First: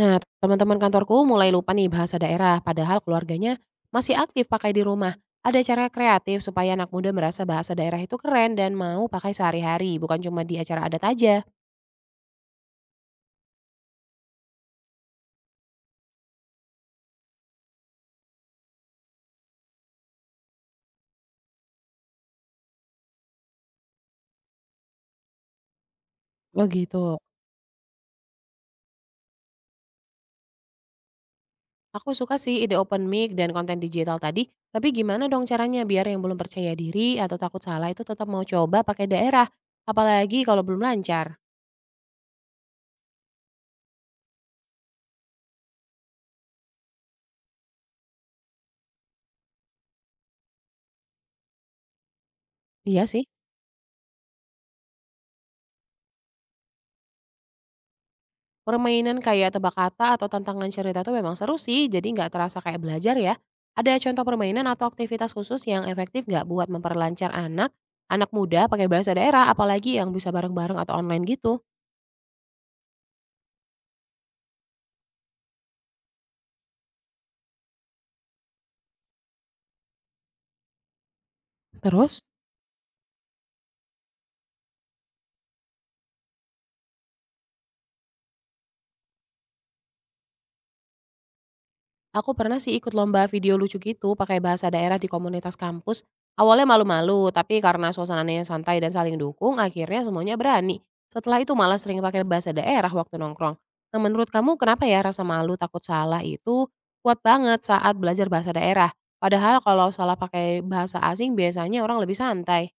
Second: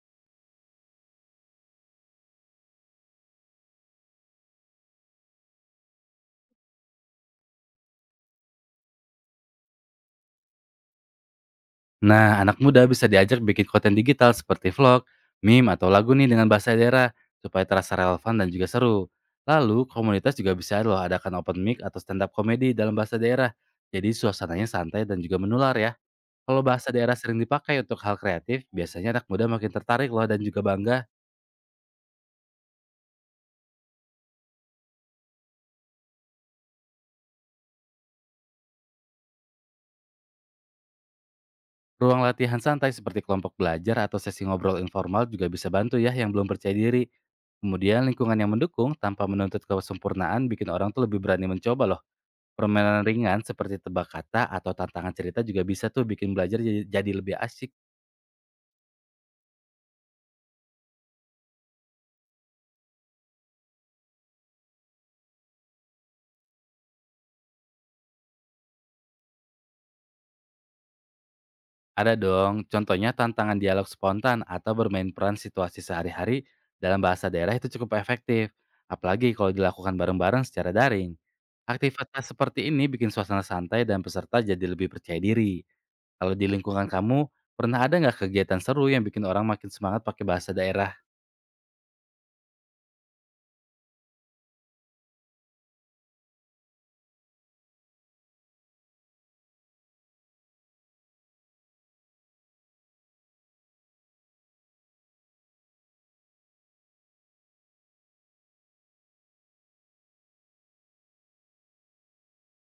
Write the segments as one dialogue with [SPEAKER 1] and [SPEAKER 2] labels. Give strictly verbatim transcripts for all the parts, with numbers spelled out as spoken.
[SPEAKER 1] Nah, teman-teman kantorku mulai lupa nih bahasa daerah, padahal keluarganya masih aktif pakai di rumah. Ada cara kreatif supaya anak muda merasa bahasa daerah itu keren dan mau pakai sehari-hari, bukan cuma di acara adat aja.
[SPEAKER 2] Nah, anak muda bisa diajak bikin konten digital seperti vlog, meme, atau lagu nih dengan bahasa daerah supaya terasa relevan dan juga seru. Lalu, komunitas juga bisa loh adakan open mic atau stand up comedy dalam bahasa daerah. Jadi suasananya santai dan juga menular ya. Kalau
[SPEAKER 1] Oh
[SPEAKER 2] bahasa daerah
[SPEAKER 1] gitu.
[SPEAKER 2] sering dipakai untuk hal kreatif, biasanya anak muda makin tertarik loh dan juga bangga.
[SPEAKER 1] Aku suka sih ide open mic dan konten digital tadi, tapi gimana dong caranya biar yang belum percaya diri atau takut salah itu tetap mau coba pakai daerah, apalagi kalau belum lancar.
[SPEAKER 2] Ruang latihan santai seperti kelompok belajar atau sesi ngobrol informal juga bisa bantu ya yang belum percaya diri. Kemudian lingkungan yang mendukung tanpa menuntut kesempurnaan bikin orang tuh lebih berani mencoba loh. Permainan
[SPEAKER 1] Iya sih.
[SPEAKER 2] ringan seperti tebak kata atau tantangan cerita juga bisa tuh bikin belajar jadi, jadi lebih asyik.
[SPEAKER 1] Permainan kayak tebak kata atau tantangan cerita tuh memang seru sih, jadi nggak terasa kayak belajar ya. Ada contoh permainan atau aktivitas khusus yang efektif nggak buat memperlancar anak, anak muda pakai bahasa daerah, apalagi yang bisa bareng-bareng atau online gitu?
[SPEAKER 2] Ada dong, contohnya tantangan dialog spontan atau bermain peran situasi sehari-hari dalam bahasa daerah itu cukup efektif. Apalagi kalau dilakukan bareng-bareng secara daring.
[SPEAKER 1] Terus?
[SPEAKER 2] Aktivitas seperti ini bikin suasana santai dan peserta jadi lebih percaya diri. Kalau di lingkungan kamu, pernah ada nggak kegiatan seru yang bikin orang makin semangat pakai bahasa daerah?
[SPEAKER 1] Aku pernah sih ikut lomba video lucu gitu pakai bahasa daerah di komunitas kampus. Awalnya malu-malu, tapi karena suasananya santai dan saling dukung, akhirnya semuanya berani. Setelah itu malah sering pakai bahasa daerah waktu nongkrong. Nah menurut kamu kenapa ya rasa malu takut salah itu kuat banget saat belajar bahasa daerah? Padahal kalau salah pakai bahasa asing biasanya orang lebih santai.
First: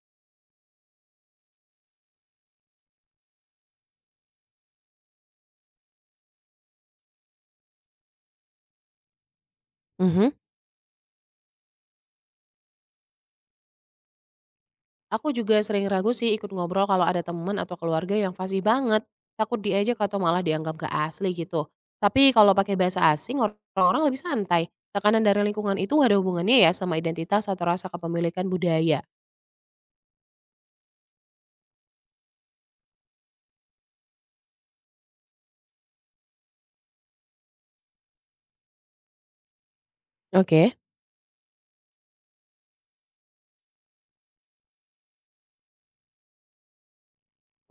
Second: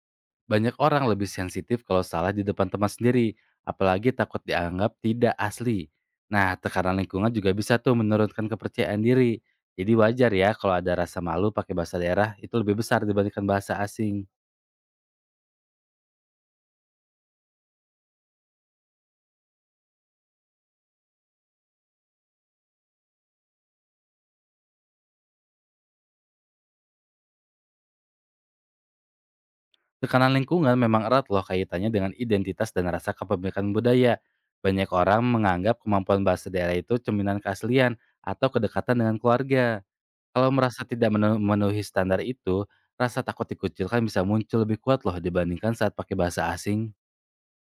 [SPEAKER 2] Banyak orang lebih sensitif kalau salah di depan teman sendiri, apalagi takut dianggap tidak asli. Nah, tekanan lingkungan juga bisa tuh menurunkan kepercayaan diri. Jadi
[SPEAKER 1] Mhm.
[SPEAKER 2] wajar ya kalau ada rasa malu pakai bahasa daerah itu lebih besar dibandingkan bahasa asing.
[SPEAKER 1] Aku juga sering ragu sih ikut ngobrol kalau ada teman atau keluarga yang fasih banget. Takut diajak atau malah dianggap gak asli gitu. Tapi kalau pakai bahasa asing, or- orang-orang lebih santai. Tekanan dari lingkungan itu ada hubungannya ya sama identitas atau rasa kepemilikan budaya.
[SPEAKER 2] Tekanan lingkungan memang erat loh kaitannya dengan identitas dan rasa kepemilikan budaya. Banyak orang menganggap kemampuan bahasa daerah itu cerminan keaslian atau kedekatan dengan keluarga. Kalau
[SPEAKER 1] Oke.
[SPEAKER 2] merasa tidak mene memenuhi standar itu, rasa takut dikucilkan bisa muncul lebih kuat loh dibandingkan saat pakai bahasa asing.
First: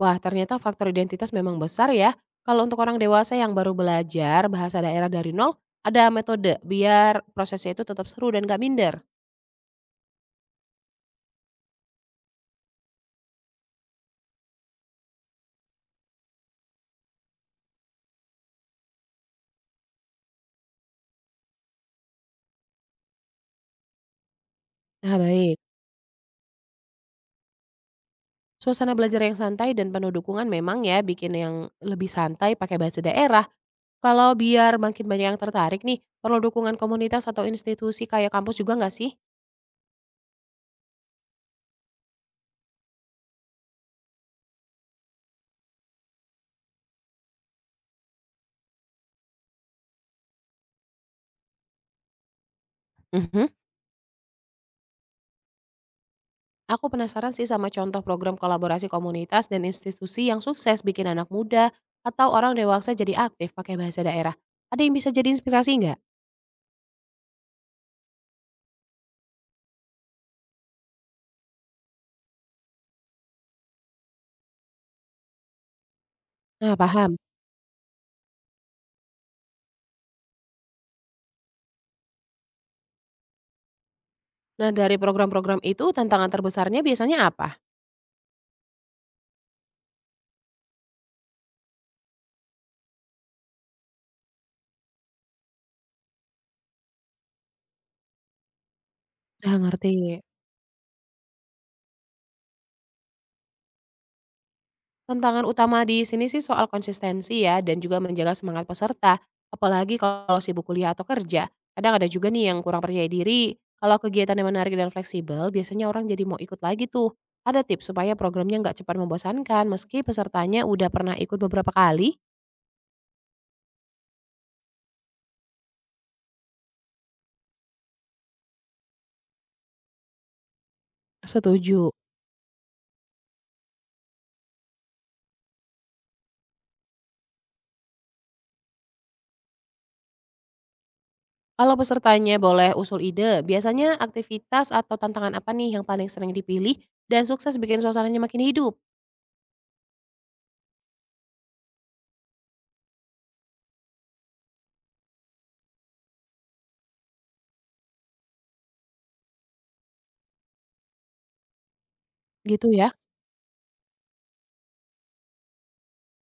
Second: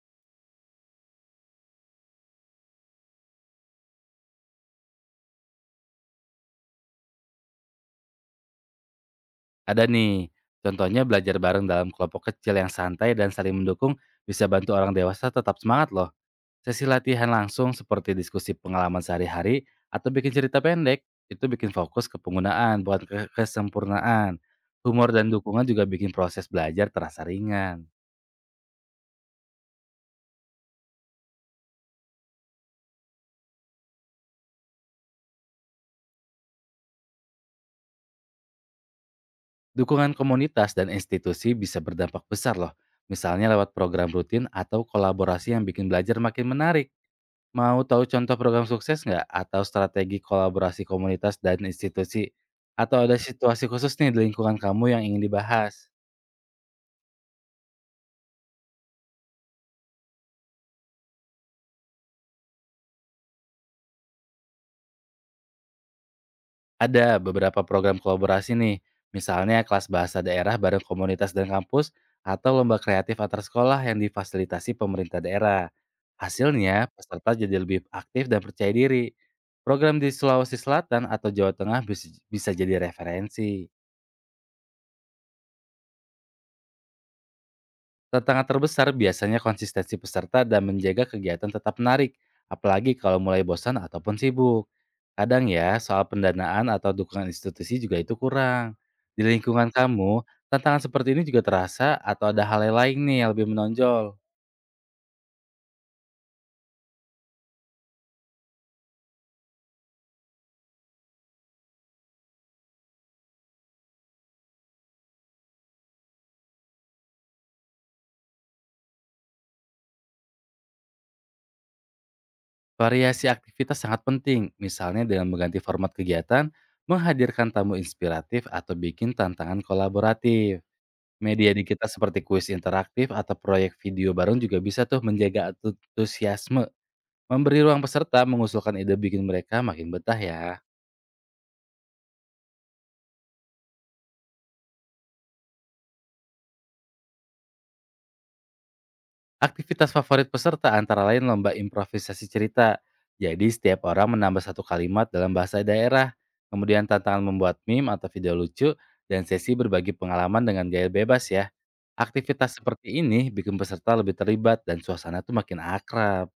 [SPEAKER 1] Wah, ternyata faktor identitas memang besar ya. Kalau untuk orang dewasa yang baru belajar bahasa daerah dari nol, ada metode biar prosesnya itu tetap seru dan gak minder.
[SPEAKER 2] Ada nih, contohnya belajar bareng dalam kelompok kecil yang santai dan saling mendukung bisa bantu orang dewasa tetap semangat loh. Sesi latihan langsung seperti diskusi pengalaman sehari-hari atau bikin cerita pendek, itu bikin fokus ke penggunaan, bukan ke kesempurnaan. Humor
[SPEAKER 1] Nah
[SPEAKER 2] dan
[SPEAKER 1] baik.
[SPEAKER 2] dukungan juga bikin proses belajar terasa ringan.
[SPEAKER 1] Suasana belajar yang santai dan penuh dukungan memang ya bikin yang lebih santai pakai bahasa daerah. Kalau biar makin banyak yang tertarik nih, perlu dukungan komunitas atau institusi kayak kampus juga nggak sih?
[SPEAKER 2] Dukungan komunitas dan institusi bisa berdampak besar loh, misalnya lewat program rutin atau kolaborasi yang bikin belajar makin menarik. Mau tahu contoh program sukses nggak? Atau strategi kolaborasi komunitas dan institusi? Atau ada
[SPEAKER 1] Mhm.
[SPEAKER 2] situasi khusus nih di lingkungan kamu yang ingin dibahas?
[SPEAKER 1] Aku penasaran sih sama contoh program kolaborasi komunitas dan institusi yang sukses bikin anak muda atau orang dewasa jadi aktif pakai bahasa daerah. Ada yang bisa jadi inspirasi nggak?
[SPEAKER 2] Ada beberapa program kolaborasi nih, misalnya kelas bahasa daerah bareng komunitas dan kampus, atau lomba kreatif antar sekolah yang difasilitasi pemerintah daerah.
[SPEAKER 1] Nah,
[SPEAKER 2] Hasilnya,
[SPEAKER 1] paham.
[SPEAKER 2] peserta jadi lebih aktif dan percaya diri. Program di Sulawesi Selatan atau Jawa Tengah bisa bisa jadi referensi.
[SPEAKER 1] Nah, dari program-program itu tantangan terbesarnya biasanya apa?
[SPEAKER 2] Tantangan terbesar biasanya konsistensi peserta dan menjaga kegiatan tetap menarik, apalagi kalau mulai bosan ataupun sibuk. Kadang ya, soal pendanaan atau dukungan institusi juga itu kurang. Di
[SPEAKER 1] Ah,
[SPEAKER 2] lingkungan
[SPEAKER 1] ngerti.
[SPEAKER 2] kamu, tantangan seperti ini juga terasa atau ada hal yang lain nih yang lebih menonjol.
[SPEAKER 1] Tantangan utama di sini sih soal konsistensi ya dan juga menjaga semangat peserta, apalagi kalau sibuk kuliah atau kerja. Kadang ada juga nih yang kurang percaya diri, kalau kegiatan yang menarik dan fleksibel biasanya orang jadi mau ikut lagi tuh. Ada tips supaya programnya nggak cepat membosankan meski pesertanya udah pernah ikut beberapa kali?
[SPEAKER 2] Variasi aktivitas sangat penting, misalnya dengan mengganti format kegiatan, menghadirkan tamu inspiratif atau bikin tantangan kolaboratif. Media digital
[SPEAKER 1] Setuju.
[SPEAKER 2] seperti kuis interaktif atau proyek video bareng juga bisa tuh menjaga antusiasme. Memberi ruang peserta mengusulkan ide bikin mereka makin betah ya.
[SPEAKER 1] Kalau pesertanya boleh usul ide, biasanya aktivitas atau tantangan apa nih yang paling sering dipilih dan sukses bikin suasananya makin hidup?
[SPEAKER 2] Aktivitas favorit peserta antara lain lomba improvisasi cerita. Jadi setiap orang menambah satu kalimat dalam bahasa daerah. Kemudian tantangan membuat meme atau video lucu dan sesi berbagi pengalaman dengan gaya bebas ya. Aktivitas
[SPEAKER 1] Gitu ya.
[SPEAKER 2] seperti ini bikin peserta lebih terlibat dan suasana tuh makin akrab.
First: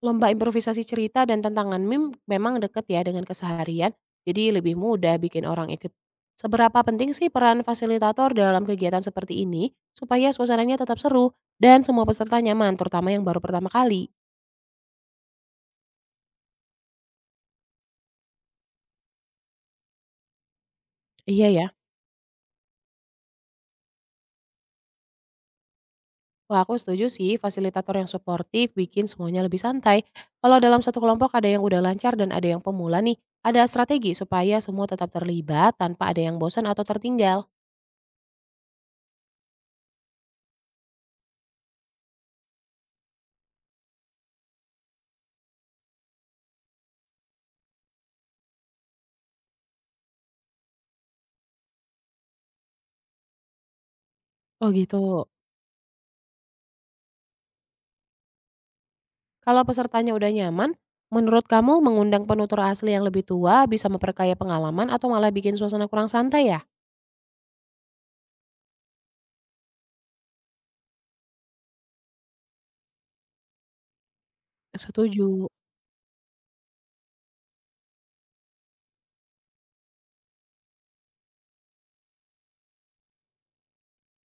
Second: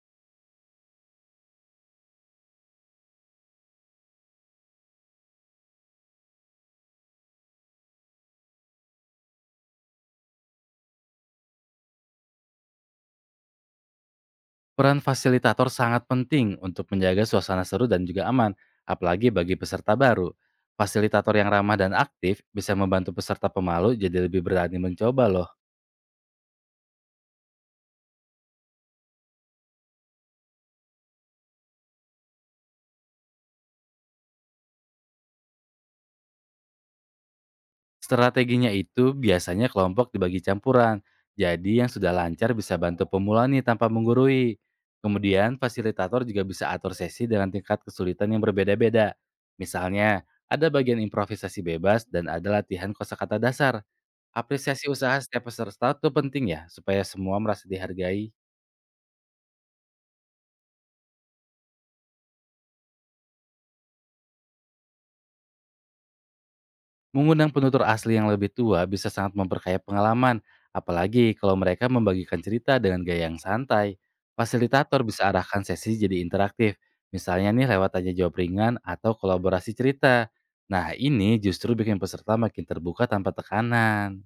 [SPEAKER 1] Lomba improvisasi cerita dan tantangan meme memang dekat ya dengan keseharian, jadi lebih mudah bikin orang ikut. Seberapa penting sih peran fasilitator dalam kegiatan seperti ini supaya suasananya tetap seru dan semua peserta nyaman, terutama yang baru pertama kali?
[SPEAKER 2] Peran fasilitator sangat penting untuk menjaga suasana seru dan juga aman, apalagi bagi peserta baru. Fasilitator
[SPEAKER 1] Iya
[SPEAKER 2] yang
[SPEAKER 1] ya.
[SPEAKER 2] ramah dan aktif bisa membantu peserta pemalu jadi lebih berani mencoba loh.
[SPEAKER 1] Wah, aku setuju sih fasilitator yang suportif bikin semuanya lebih santai. Kalau dalam satu kelompok ada yang udah lancar dan ada yang pemula nih, ada strategi supaya semua tetap terlibat tanpa ada yang bosan atau tertinggal.
[SPEAKER 2] Strateginya itu biasanya kelompok dibagi campuran, jadi yang sudah lancar bisa bantu pemula nih tanpa menggurui. Kemudian fasilitator juga bisa atur sesi dengan tingkat kesulitan yang berbeda-beda. Misalnya, ada bagian improvisasi bebas dan ada latihan kosakata dasar.
[SPEAKER 1] Oh
[SPEAKER 2] Apresiasi usaha
[SPEAKER 1] gitu.
[SPEAKER 2] setiap peserta itu penting ya, supaya semua merasa dihargai.
[SPEAKER 1] Kalau pesertanya udah nyaman, menurut kamu mengundang penutur asli yang lebih tua bisa memperkaya pengalaman atau malah bikin suasana kurang santai ya?
[SPEAKER 2] Mengundang penutur asli yang lebih tua bisa sangat memperkaya pengalaman, apalagi kalau mereka membagikan cerita dengan gaya yang santai. Fasilitator bisa
[SPEAKER 1] Setuju.
[SPEAKER 2] arahkan sesi jadi interaktif, misalnya nih lewat tanya jawab ringan atau kolaborasi cerita. Nah ini justru bikin peserta makin terbuka tanpa tekanan.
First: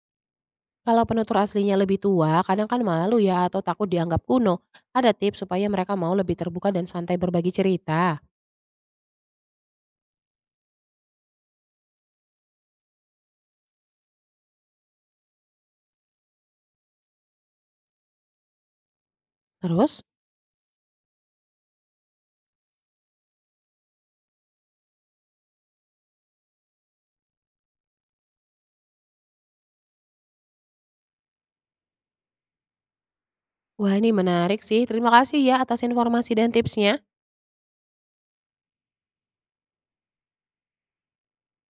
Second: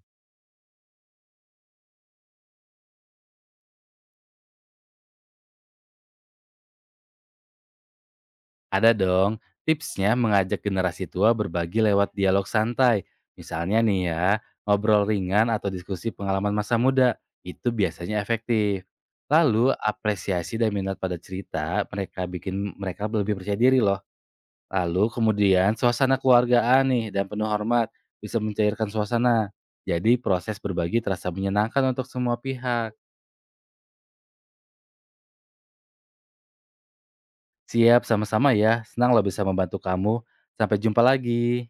[SPEAKER 1] Kalau penutur aslinya lebih tua, kadang kan malu ya atau takut dianggap kuno. Ada tips supaya mereka mau lebih terbuka dan santai berbagi cerita.
[SPEAKER 2] Ada dong, tipsnya mengajak generasi tua berbagi lewat dialog santai. Misalnya nih ya, ngobrol ringan atau diskusi pengalaman masa muda, itu biasanya efektif. Lalu
[SPEAKER 1] Terus,
[SPEAKER 2] apresiasi dan minat pada cerita, mereka bikin mereka lebih percaya diri loh. Lalu kemudian suasana keluargaan nih dan penuh hormat bisa mencairkan suasana. Jadi proses berbagi terasa menyenangkan untuk semua pihak.
[SPEAKER 1] wah ini menarik sih. Terima kasih ya atas informasi dan tipsnya.
[SPEAKER 2] Siap sama-sama ya, senang lo bisa membantu kamu. Sampai jumpa lagi.